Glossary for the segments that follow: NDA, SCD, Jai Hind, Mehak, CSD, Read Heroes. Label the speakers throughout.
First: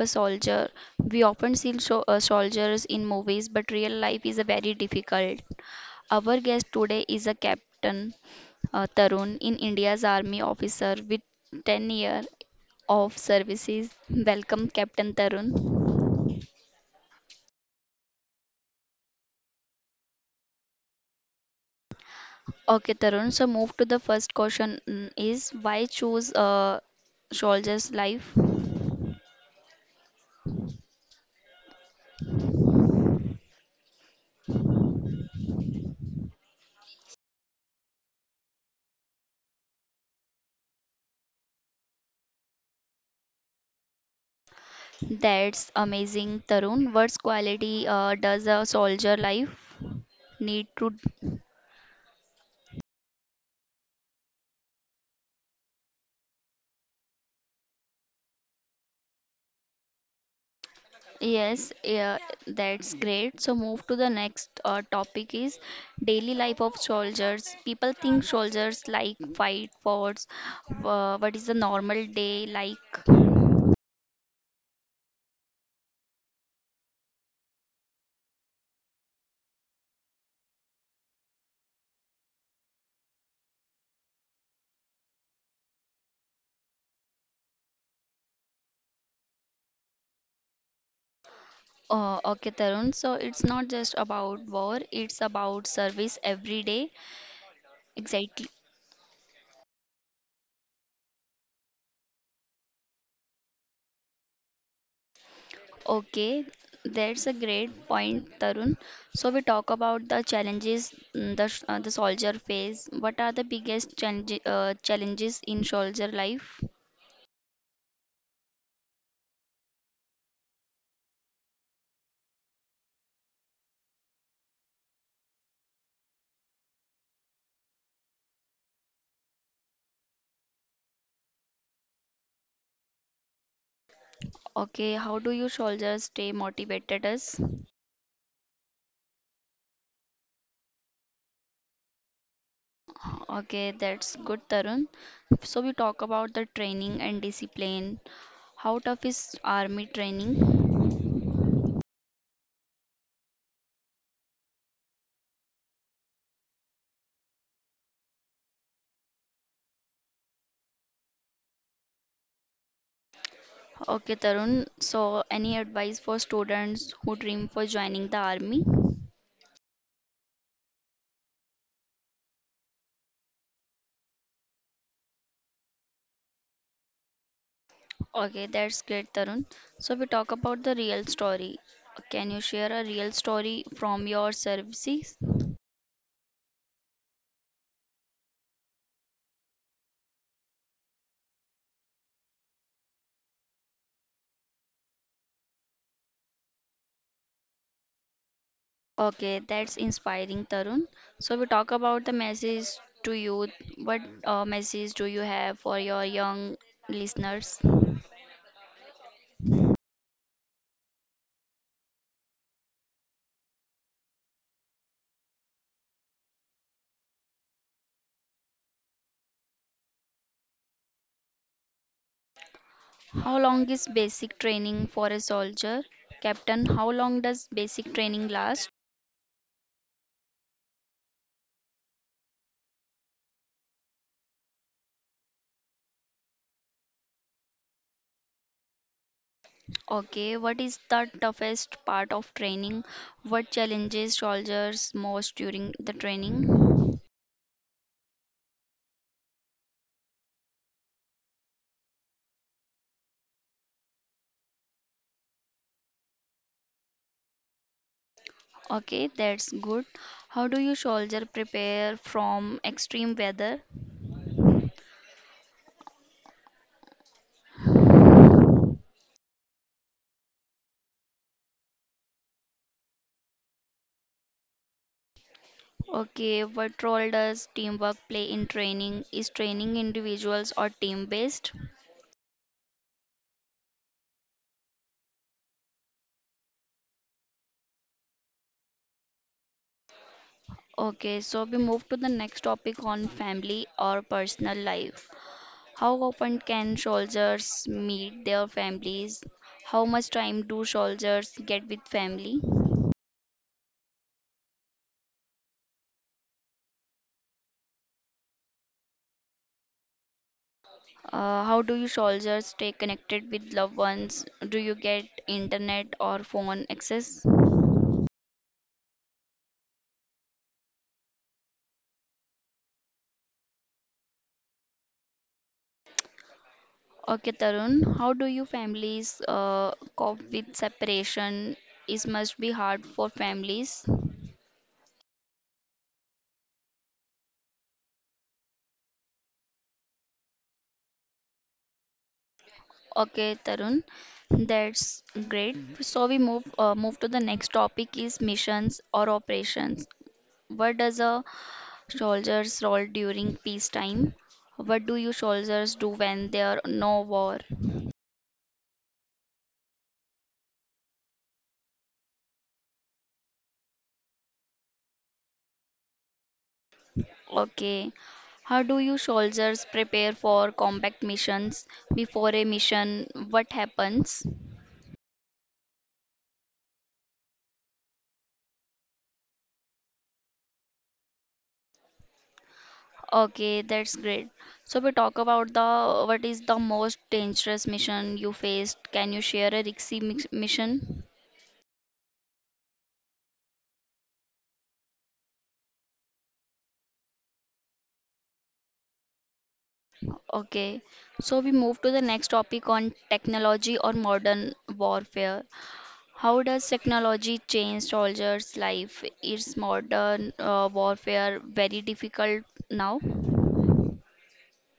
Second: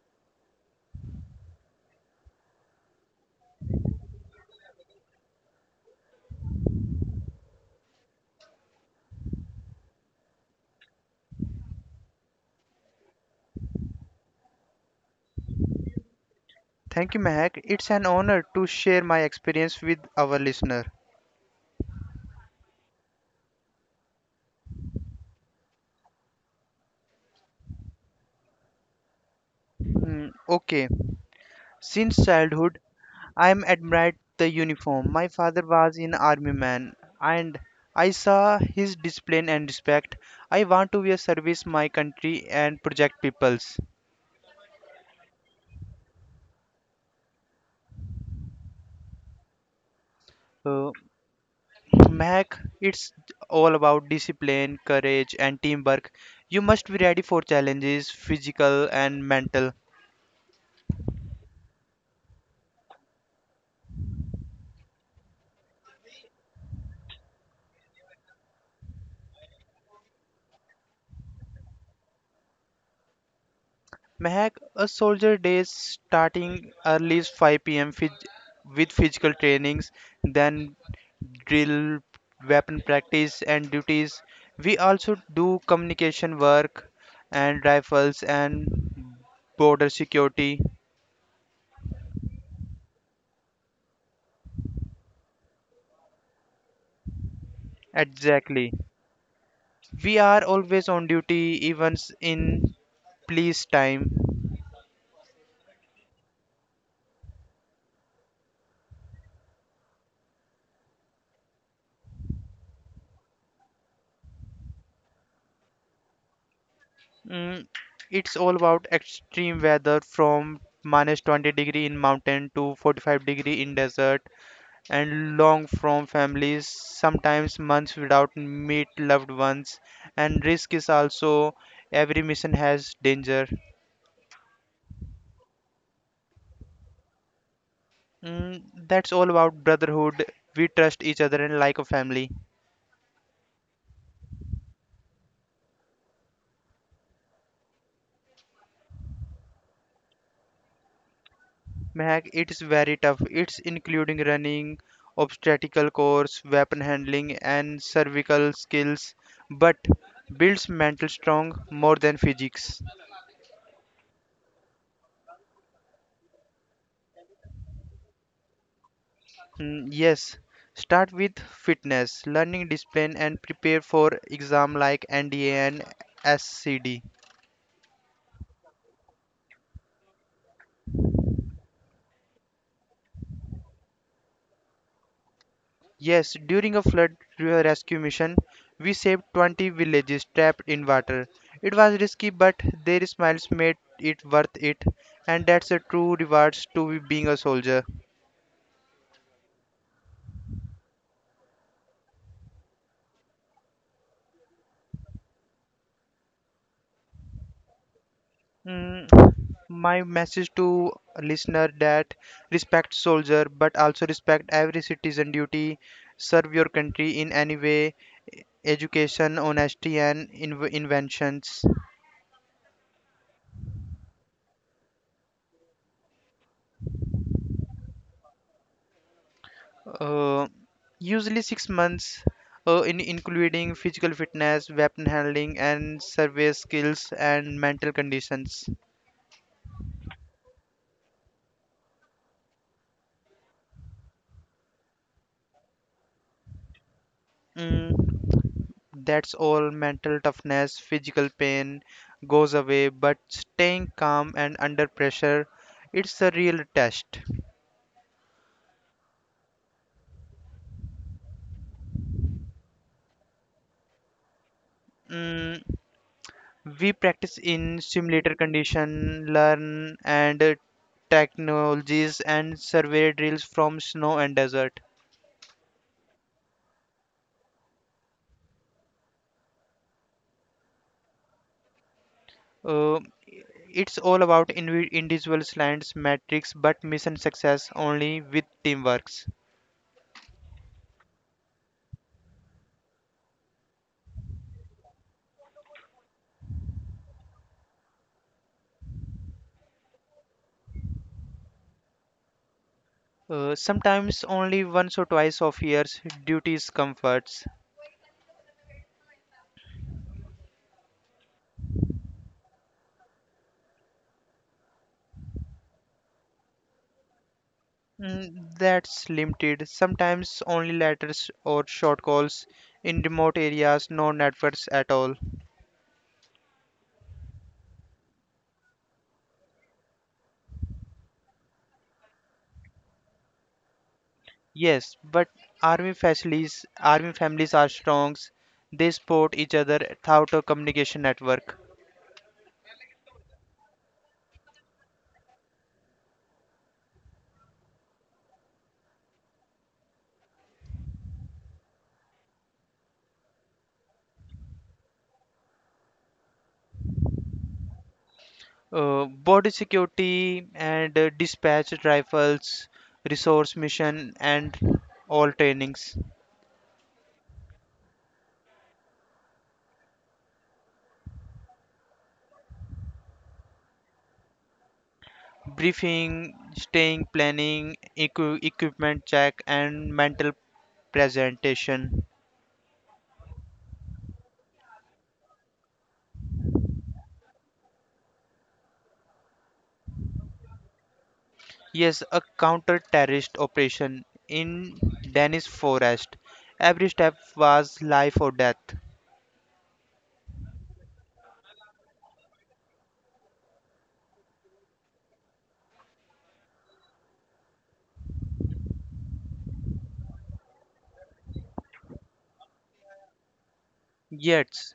Speaker 1: a soldier. We often see soldiers in movies, but real life is a very difficult. Our guest today is a captain, Tarun, in India's army officer with 10 years of services. Welcome, Captain Tarun.
Speaker 2: Thank you, Mahak. It's an honor to share my experience with our listener.
Speaker 1: Okay, Tarun. So move to the first question mm, is why choose a soldier's life?
Speaker 2: Hmm, okay, since childhood, I am admired the uniform. My father was an army man, and I saw his discipline and respect. I want to be a service my country and project peoples.
Speaker 1: That's amazing, Tarun. What's quality does a soldier life need to?
Speaker 2: Uh, Mehak, it's all about discipline, courage, and teamwork. You must be ready for challenges, physical and mental.
Speaker 1: Yes, yeah, that's great. So move to the next topic is daily life of soldiers. People think soldiers like fight wars. What is the normal day like?
Speaker 2: Mehak, a soldier days starting early 5 p.m. With physical trainings, then drill, weapon practice, and duties. We also do communication work and rifles and border security.
Speaker 1: Okay, Tarun. So it's not just about war, it's about service every day. Exactly.
Speaker 2: Exactly. We are always on duty, even in police time.
Speaker 1: Okay, that's a great point, Tarun. So we talk about the challenges mm, the the soldier face. What are the biggest challenges in soldier life?
Speaker 2: Mm, it's all about extreme weather from minus 20 degree in mountain to 45 degree in desert, and long from families, sometimes months without meet loved ones, and risk is also every mission has danger.
Speaker 1: Okay, how do you soldiers stay motivated us?
Speaker 2: Mm, that's all about brotherhood. We trust each other and like a family.
Speaker 1: Okay, that's good, Tarun. So we talk about the training and discipline. How tough is army training?
Speaker 2: Mehak, it's very tough. It's including running, obstacle course, weapon handling, and cervical skills, but builds mental strong more than physics.
Speaker 1: Okay, Tarun. So any advice for students who dream for joining the army?
Speaker 2: Yes, start with fitness, learning discipline, and prepare for exam like NDA and SCD.
Speaker 1: Okay, that's great, Tarun. So we talk about the real story. Can you share a real story from your services?
Speaker 2: Yes, during a rescue mission, we saved 20 villages trapped in water. It was risky, but their smiles made it worth it, and that's a true reward to be being a soldier.
Speaker 1: Okay, that's inspiring, Tarun. So we talk about the message to youth. What message do you have for your young listeners?
Speaker 2: Mm, my message to listener that respect soldier but also respect every citizen duty, serve your country in any way, education, honesty, and inventions.
Speaker 1: How long is basic training for a soldier? Captain, how long does basic training last?
Speaker 2: uh, Usually 6 months, in including physical fitness, weapon handling, and survey skills, and mental conditions.
Speaker 1: Okay, what is the toughest part of training? What challenges soldiers most during the training?
Speaker 2: mm, That's all mental toughness, physical pain goes away, but staying calm and under pressure, it's a real test.
Speaker 1: Okay, that's good. How do you soldier prepare from extreme weather?
Speaker 2: Mm, we practice in simulator condition, learn and technologies and survey drills from snow and desert.
Speaker 1: Okay, what role does teamwork play in training? Is training individuals or team based?
Speaker 2: Uh, it's all about individual slants, metrics, but mission success only with teamworks.
Speaker 1: Okay, so we move to the next topic on family or personal life. How often can soldiers meet their families? How much time do soldiers get with family?
Speaker 2: Sometimes only once or twice of years, duties comforts.
Speaker 1: How do you soldiers stay connected with loved ones? Do you get internet or phone access?
Speaker 2: That's limited. Sometimes only letters or short calls in remote areas, no networks at all.
Speaker 1: Okay, Tarun, how do you families cope with separation? It must be hard for families.
Speaker 2: Yes, but army families are strong. They support each other throughout a communication network.
Speaker 1: Okay, Tarun, that's great. Mhm. So we move to the next topic is missions or operations. What does a soldier's role during peacetime? What do you soldiers do when there are no war?
Speaker 2: Border security and dispatch rifles, resource mission, and all trainings,
Speaker 1: Okay. How do you soldiers prepare for combat missions? Before a mission, what happens?
Speaker 2: briefing, staying, planning, equipment check, and mental presentation.
Speaker 1: Okay, that's great. So we talk about the what is the most dangerous mission you faced. Can you share a mission?
Speaker 2: Yes, a counter-terrorist operation in Danish forest. Every step was life or death.
Speaker 1: Okay. So we move to the next topic on technology or modern warfare. How does technology change soldiers' life? Is modern warfare very difficult now?
Speaker 2: Yet,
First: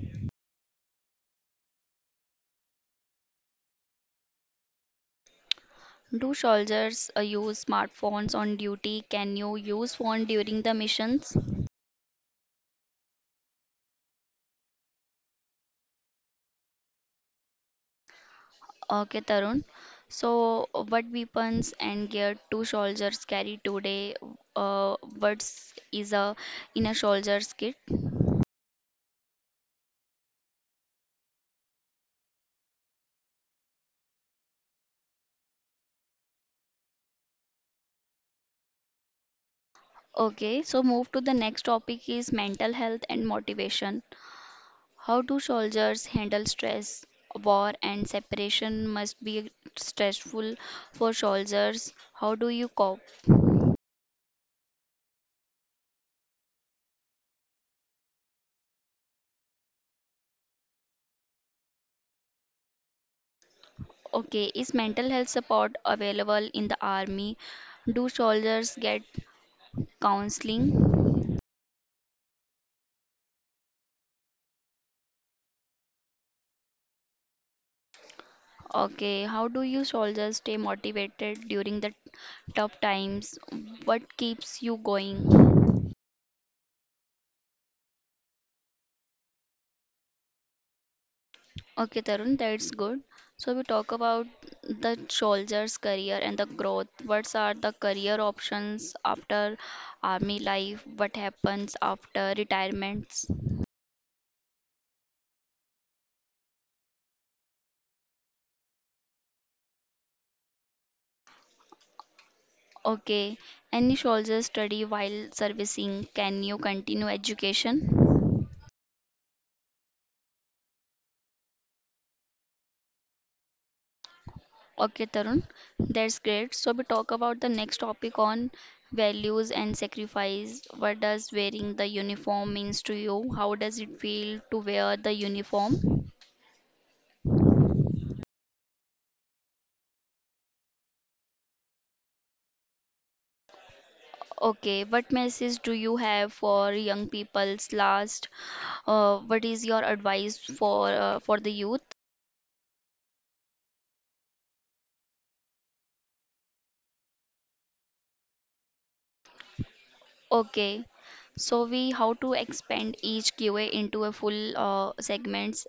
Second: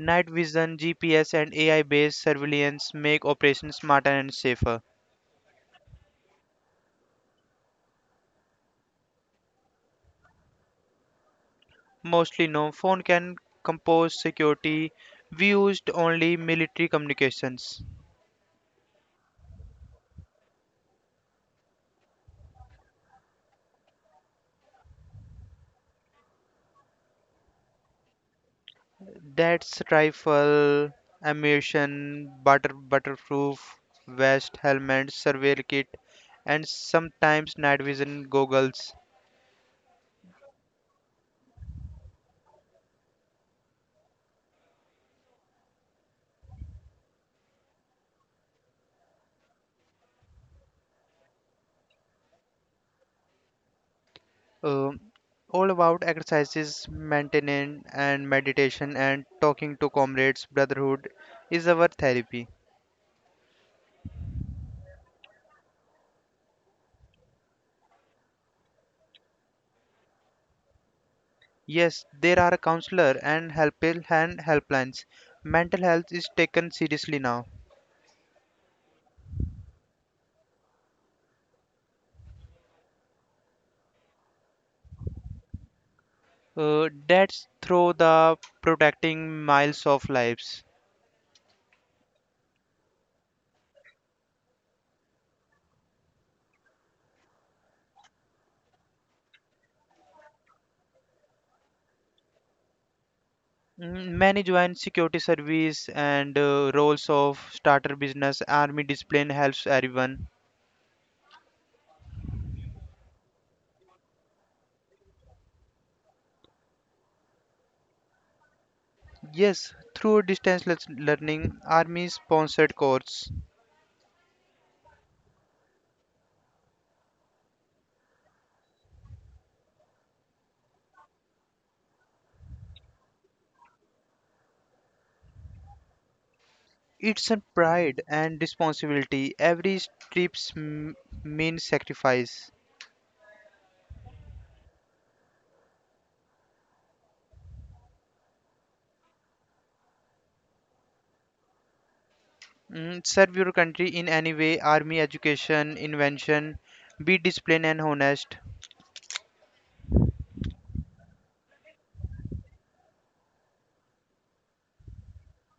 Speaker 2: night vision, GPS, and AI-based surveillance make operations smarter and safer.
Speaker 1: Do soldiers use smartphones on duty? Can you use phone during the missions?
Speaker 2: Mostly no phone can compose security. We used only military communications.
Speaker 1: Okay, Tarun. So, what weapons and gear two soldiers carry today? What is a in a soldier's kit?
Speaker 2: That's rifle, ammunition, butterproof vest, helmet, surveil kit, and sometimes night vision goggles.
Speaker 1: Okay, so move to the next topic is mental health and motivation. How do soldiers handle stress? War and separation must be stressful for soldiers. How do you cope?
Speaker 2: Um all about exercises, maintenance, and meditation, and talking to comrades. Brotherhood is our therapy.
Speaker 1: Okay, is mental health support available in the army? Do soldiers get counseling?
Speaker 2: Yes, there are counselor and help and helplines. Mental health is taken seriously now.
Speaker 1: Okay, how do you soldiers stay motivated during the tough times? What keeps you going?
Speaker 2: That's through the protecting miles of lives.
Speaker 1: Okay, Tarun, that's good. So we talk about the soldier's career and the growth. What are the career options after army life? What happens after retirements?
Speaker 2: Many join security service and roles of starter business. Army discipline helps everyone.
Speaker 1: Okay, any soldier study while servicing? Can you continue education?
Speaker 2: Yes, through learning, army sponsored course.
Speaker 1: Okay, Tarun, that's great. So we talk about the next topic on values and sacrifice. What does wearing the uniform means to you? How does it feel to wear the uniform?
Speaker 2: It's a pride and responsibility. Every trip's m- means sacrifice.
Speaker 1: Okay, what message do you have for young people's last? What is your advice for the youth?
Speaker 2: Serve your country in any way, army, education, invention. Be disciplined and honest.
Speaker 1: Okay, so we how to expand each QA into a full segments.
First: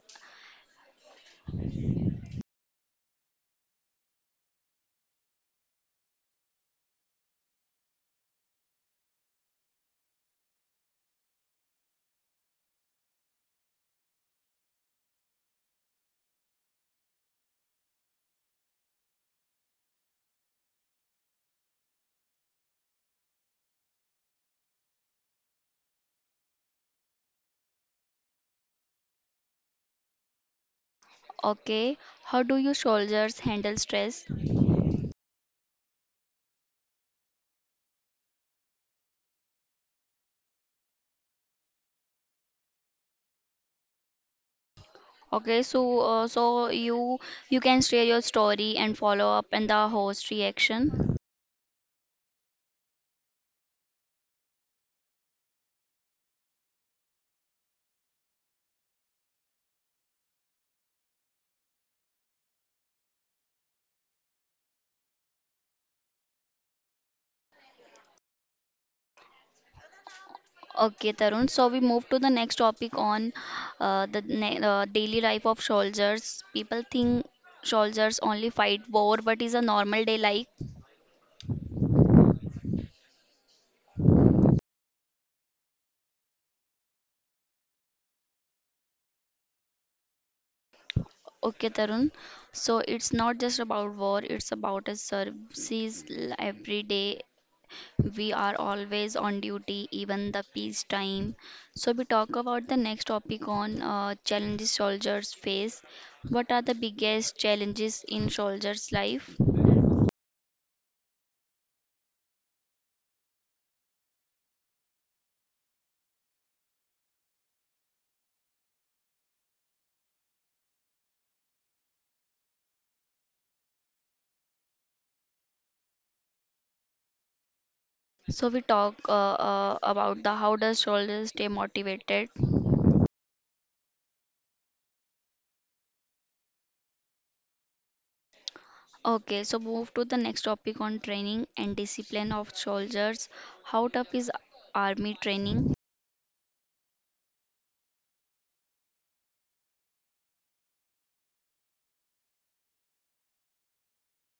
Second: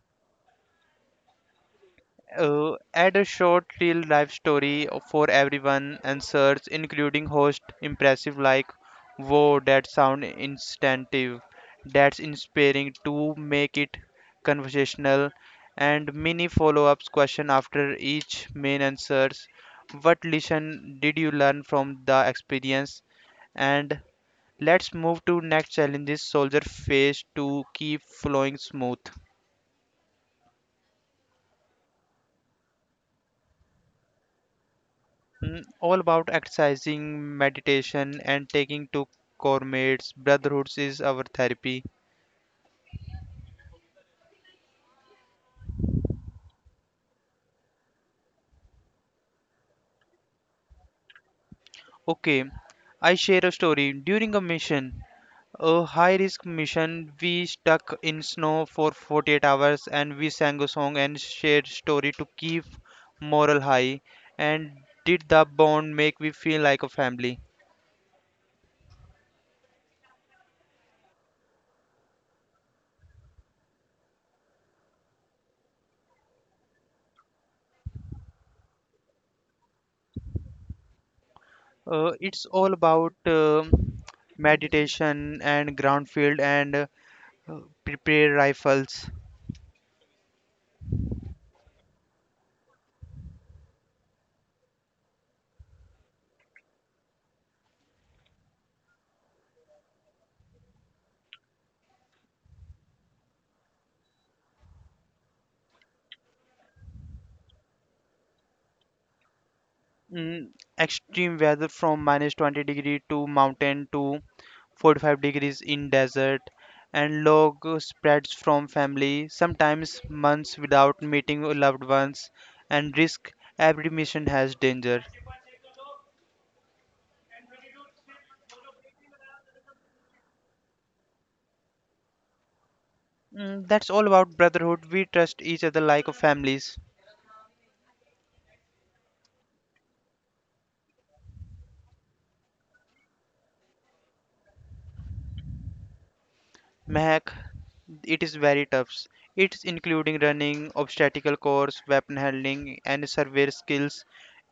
Speaker 2: Add a short real life story for everyone and search, including host impressive like whoa, that sound instinctive, that's inspiring, to make it conversational, and mini follow-ups question after each main answers. What lesson did you learn from the experience? And let's move to next challenges soldier face to keep flowing smooth.
Speaker 1: Okay, how do you soldiers handle stress?
Speaker 2: All about exercising, meditation, and taking to gourmets. Brotherhoods is our therapy.
Speaker 1: Okay, so so you can share your story and follow up and the host reaction.
Speaker 2: Okay, I share a story. A high risk mission, we stuck in snow for 48 hours and we sang a song and shared story to keep moral high. And did the bond make we feel like a family?
Speaker 1: Okay, Tarun. So we move to the next topic on daily life of soldiers. People think soldiers only fight war, but is a normal day like.
Speaker 2: It's all about meditation and ground field and prepare rifles.
Speaker 1: Okay, Tarun. So it's not just about war; it's about a every day. We are always on duty, even the peacetime. So we talk about the next topic on challenges soldiers face. What are the biggest challenges in soldiers' life?
Speaker 2: mm, Extreme weather from minus 20 degree to mountain to 45 degrees in desert, and log spreads from family, sometimes months without meeting loved ones, and risk every mission has danger.
Speaker 1: So we talk about the how does soldiers stay motivated.
Speaker 2: That's all about brotherhood, we trust each other like a families.
Speaker 1: Okay, so move to the next topic on training and discipline of soldiers. How tough is army training?
Speaker 2: Mehak, it is very tough. It's including running, obstacle course, weapon handling, and survey skills.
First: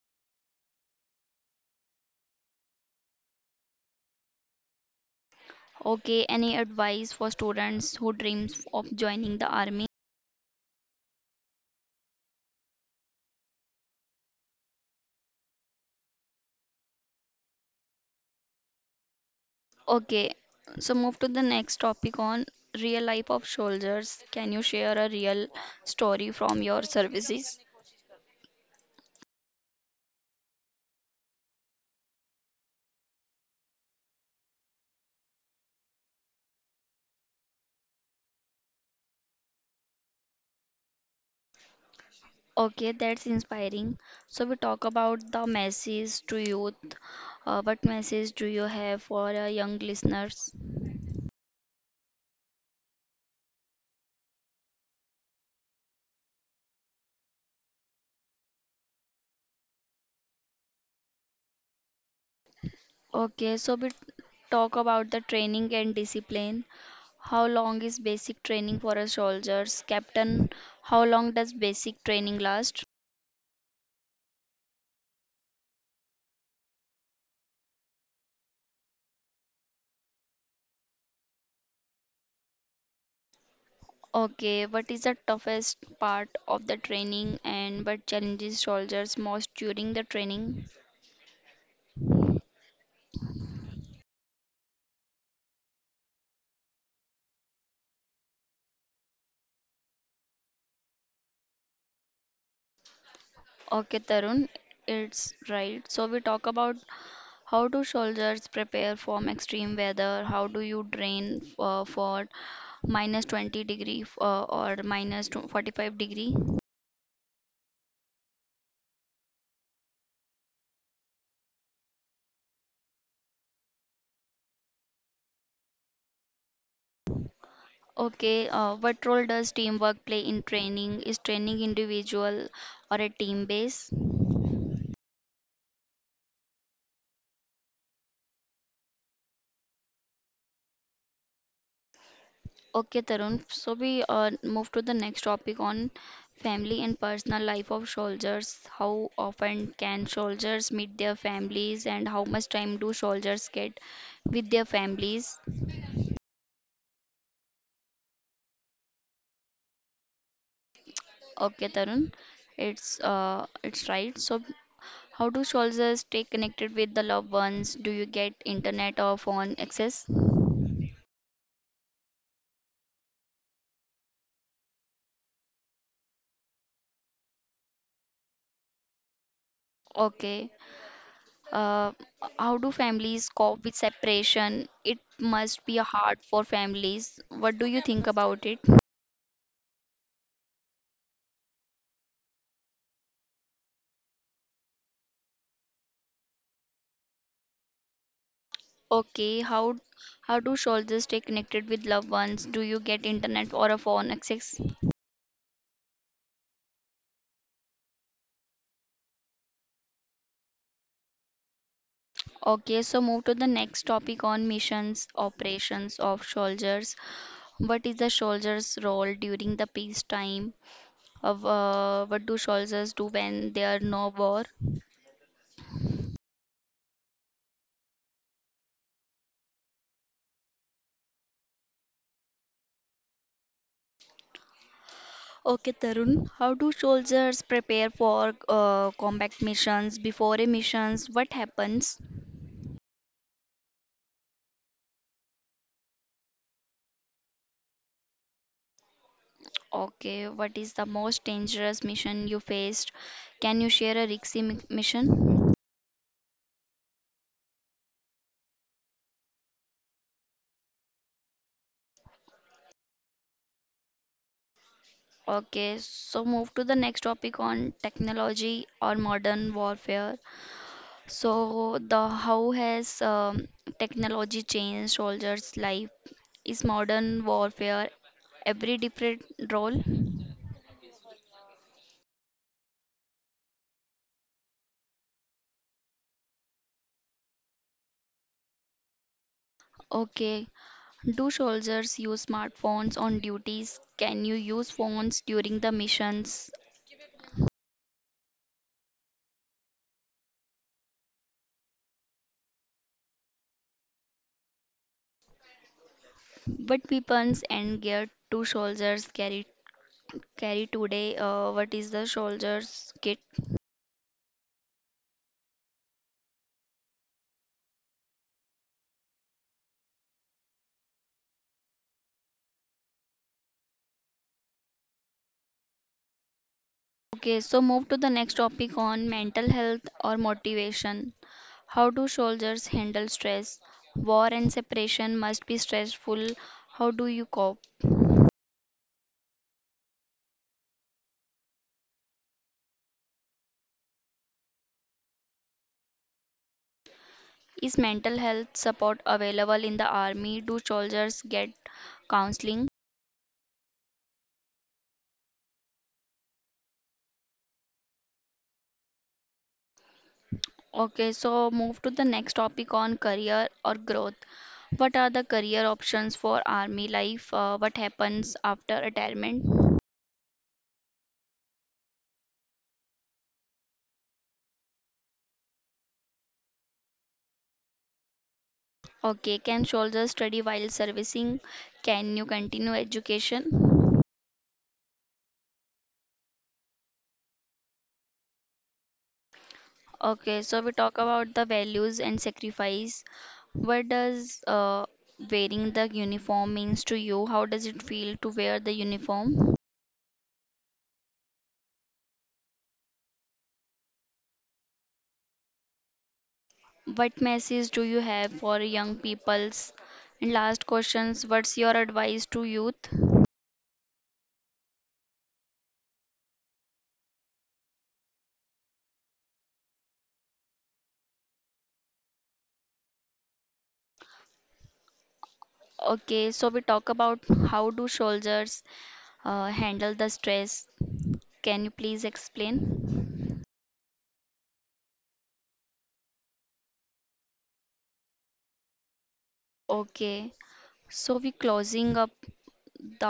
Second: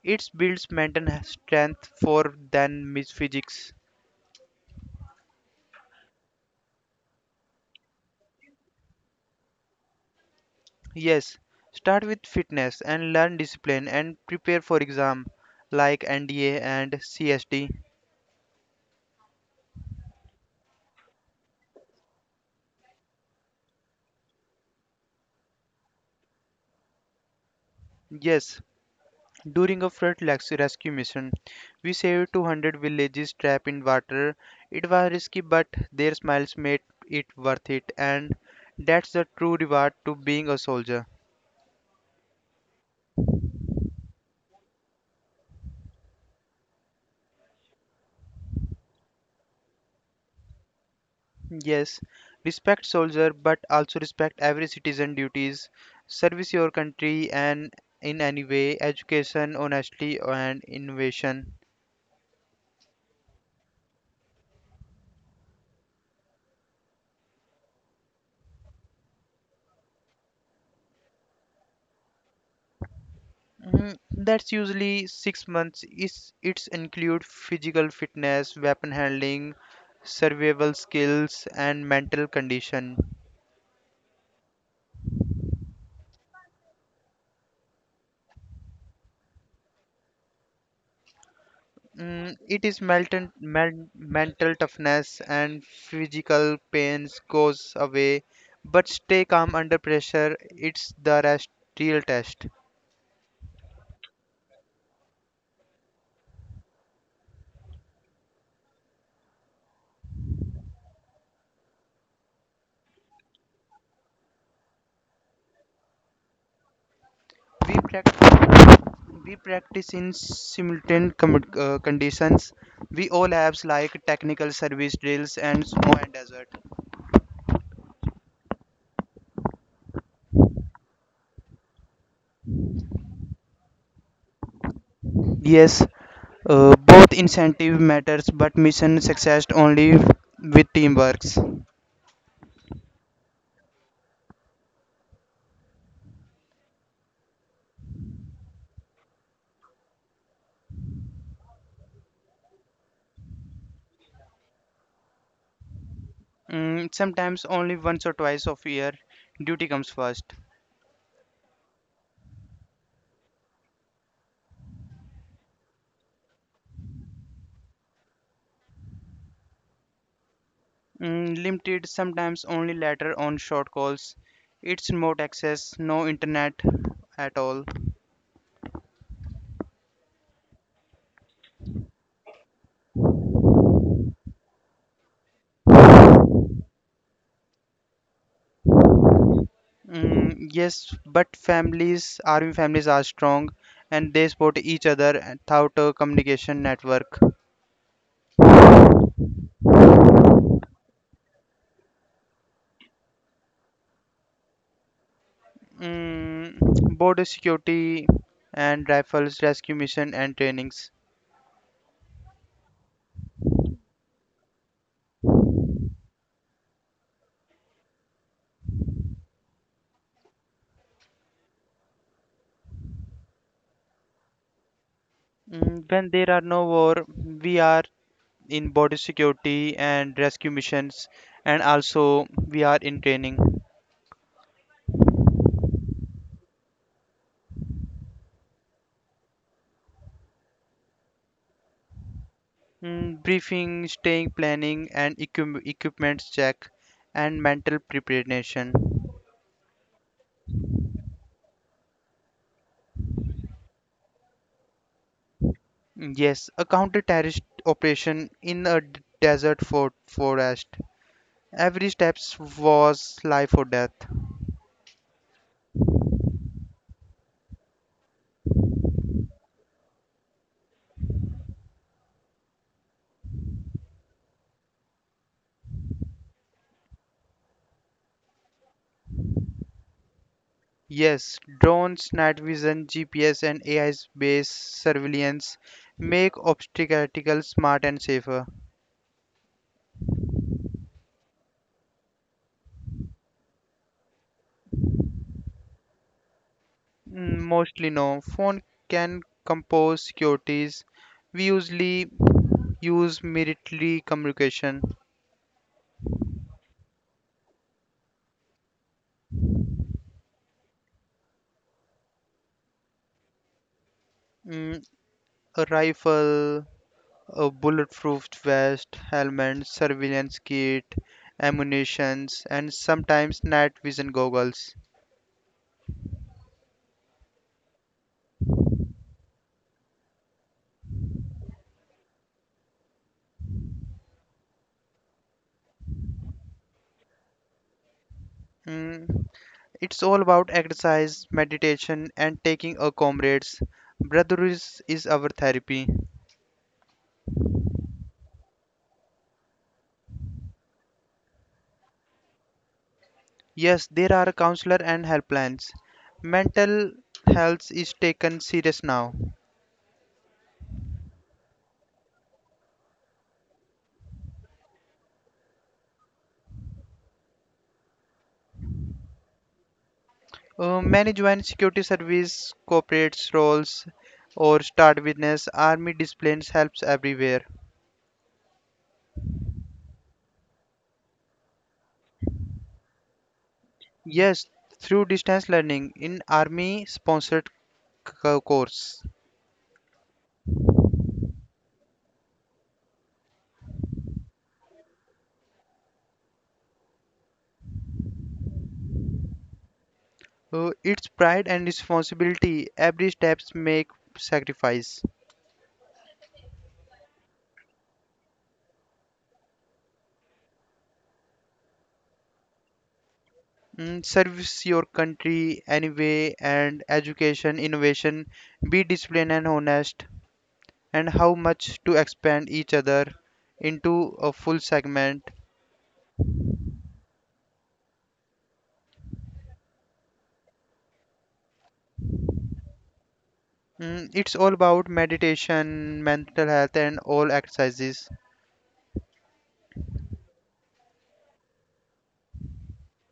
Speaker 2: It builds mental strength for than physics.
Speaker 1: Okay, any advice for students who dreams of joining the army?
Speaker 2: Yes, start with fitness and learn discipline and prepare for exam like NDA and CSD.
Speaker 1: Okay, so move to the next topic on real life of soldiers. Can you share a real story from your services?
Speaker 2: Yes, during a flood rescue mission, we saved 200 villages trapped in water. It was risky, but their smiles made it worth it, and that's the true reward to being a soldier.
Speaker 1: Okay, that's inspiring. So we talk about the message to youth. What message do you have for young listeners?
Speaker 2: Yes, respect soldier, but also respect every citizen duties. Service your country and in any way, education, honesty, and innovation.
Speaker 1: Okay, so we talk about the training and discipline. How long is basic training for a soldiers? Captain, how long does basic training last?
Speaker 2: That's usually 6 months. Is it's include physical fitness, weapon handling, survival skills, and mental condition.
Speaker 1: Okay, what is the toughest part of the training and what challenges soldiers most during the training?
Speaker 2: It is mental toughness and physical pains goes away, but stay calm under pressure. Real test.
Speaker 1: Okay, Tarun, it's right. So we talk about how do soldiers prepare for extreme weather? How do you train for minus 20 degree or 45 degree?
Speaker 2: We practice. We practice in conditions. We all have like technical service drills and snow and desert.
Speaker 1: Okay, what role does teamwork play in training? Is training individual or a team base?
Speaker 2: Yes, both incentive matters, but mission success only with team.
Speaker 1: Okay, Tarun. So we move to the next topic on family and personal life of soldiers. How often can soldiers meet their families, and how much time do soldiers get with their families?
Speaker 2: Sometimes only once or twice of year, duty comes first.
Speaker 1: Okay, Tarun. It's right. So how do soldiers stay connected with the loved ones? Do you get internet or phone access?
Speaker 2: Limited, sometimes only later on short calls. It's remote access, no internet at all.
Speaker 1: Okay. Uh, how do families cope with separation? It must be hard for families. What do you think about it?
Speaker 2: Yes, but army families are strong, and they support each other throughout a communication network.
Speaker 1: Okay, how do soldiers stay connected with loved ones? Do you get internet or a phone access?
Speaker 2: Mm, Border security and rifles rescue mission and trainings.
Speaker 1: Okay, so move to the next topic on missions, operations of soldiers. What is the soldier's role during the peacetime? Of What do soldiers do when there are no war?
Speaker 2: When there are no war, we are in border security and rescue missions, and also we are in training.
Speaker 1: Okay, Tarun, how do soldiers prepare for combat missions? Before a missions, what happens?
Speaker 2: Briefing, staying planning, and equipments check, and mental preparation.
Speaker 1: Okay, what is the most dangerous mission you faced? Can you share a mission?
Speaker 2: Yes, a counter-terrorist operation in a desert for forest. Every steps was life or death.
Speaker 1: Okay, so move to the next topic on technology or modern warfare. So, the how has technology changed soldiers' life? Is modern warfare every different role?
Speaker 2: Yes, drones, night vision, GPS, and AI-based surveillance make obstacles smart and safer.
Speaker 1: Okay, do soldiers use smartphones on duties? Can you use phones during the missions?
Speaker 2: Mostly no. Phone can compose securities. We usually use military communication.
Speaker 1: What weapons and gear do soldiers carry today? What is the soldier's kit?
Speaker 2: Mm, a rifle, a bulletproof vest, helmet, surveillance kit, ammunitions, and sometimes night vision goggles.
Speaker 1: Okay, so move to the next topic on mental health or motivation. How do soldiers handle stress? War and separation must be stressful. How do you cope?
Speaker 2: Mm, It's all about exercise, meditation, and taking a comrades. Brotherhood is our therapy.
Speaker 1: Is mental health support available in the army? Do soldiers get counseling?
Speaker 2: Yes, there are counselor and helplines. Mental health is taken serious now.
Speaker 1: Okay, so move to the next topic on career or growth. What are the career options for army life? What happens after retirement?
Speaker 2: Many join security service, corporate roles, or start witness. Army disciplines helps everywhere.
Speaker 1: Okay, can soldiers study while servicing? Can you continue education?
Speaker 2: Yes, through distance learning in army sponsored course.
Speaker 1: Okay, so we talk about the values and sacrifice. What does wearing the uniform means to you? How does it feel to wear the uniform?
Speaker 2: It's pride and responsibility. Every steps make sacrifice.
Speaker 1: What message do you have for young peoples? And last questions, what's your advice to youth?
Speaker 2: Service your country anyway, and education, innovation, be disciplined and honest, and how much to expand each other into a full segment.
Speaker 1: Okay, so we talk about how do soldiers handle the stress. Can you please explain?
Speaker 2: It's all about meditation, mental health, and all exercises.
Speaker 1: Okay. So we closing up the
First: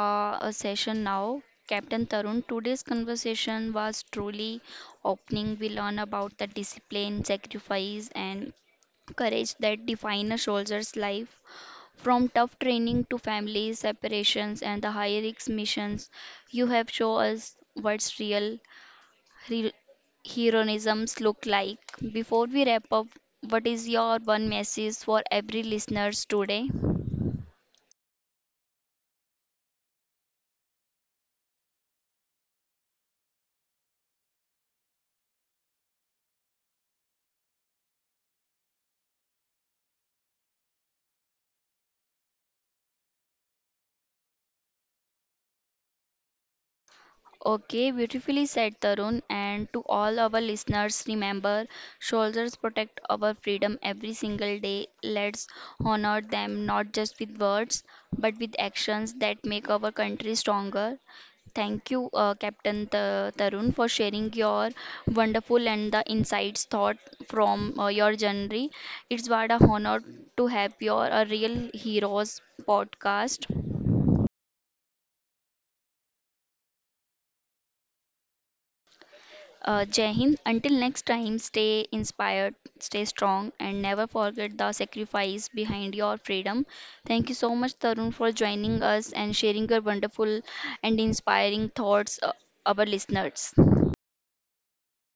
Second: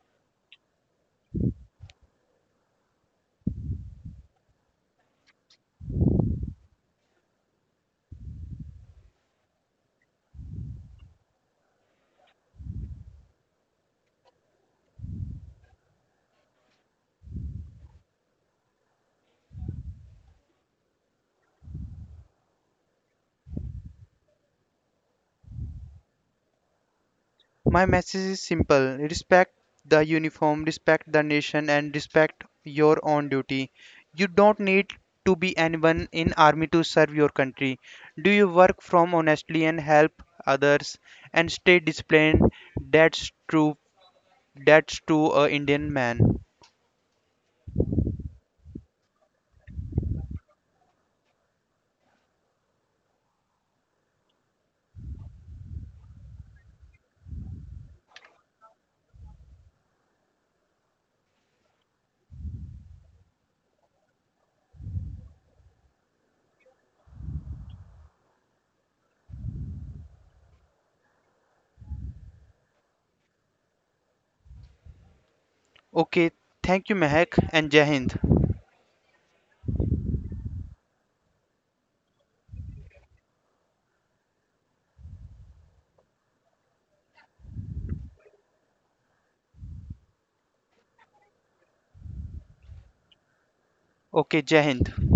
Speaker 1: session now. Captain Tarun, today's conversation was truly opening. We learn about the discipline, sacrifice, and courage that define a soldier's life. From tough training to family separations and the high risk missions, you have shown us what's re- heroisms look like. Before we wrap up, what is your one message for every listeners today?
Speaker 2: My message is simple: respect the uniform, respect the nation, and respect your own duty. You don't need to be anyone in army to serve your country. Do your work from honestly and help others, and stay disciplined. That's true. That's true, a Indian man.
Speaker 1: Okay, beautifully said, Tarun. And to all our listeners, remember soldiers protect our freedom every single day. Let's honor them not just with words, but with actions that make our country stronger. Thank you, Captain Tarun, for sharing your wonderful and the insights thought from your journey. It's what a honor to have your a real heroes podcast.
Speaker 2: Okay, thank you, Mehak, and Jai Hind.
Speaker 1: Jai Hind. Until next time, stay inspired, stay strong, and never forget the sacrifice behind your freedom. Thank you so much, Tarun, for joining us and sharing your wonderful and inspiring thoughts, our listeners.
Speaker 2: Okay, Jai Hind.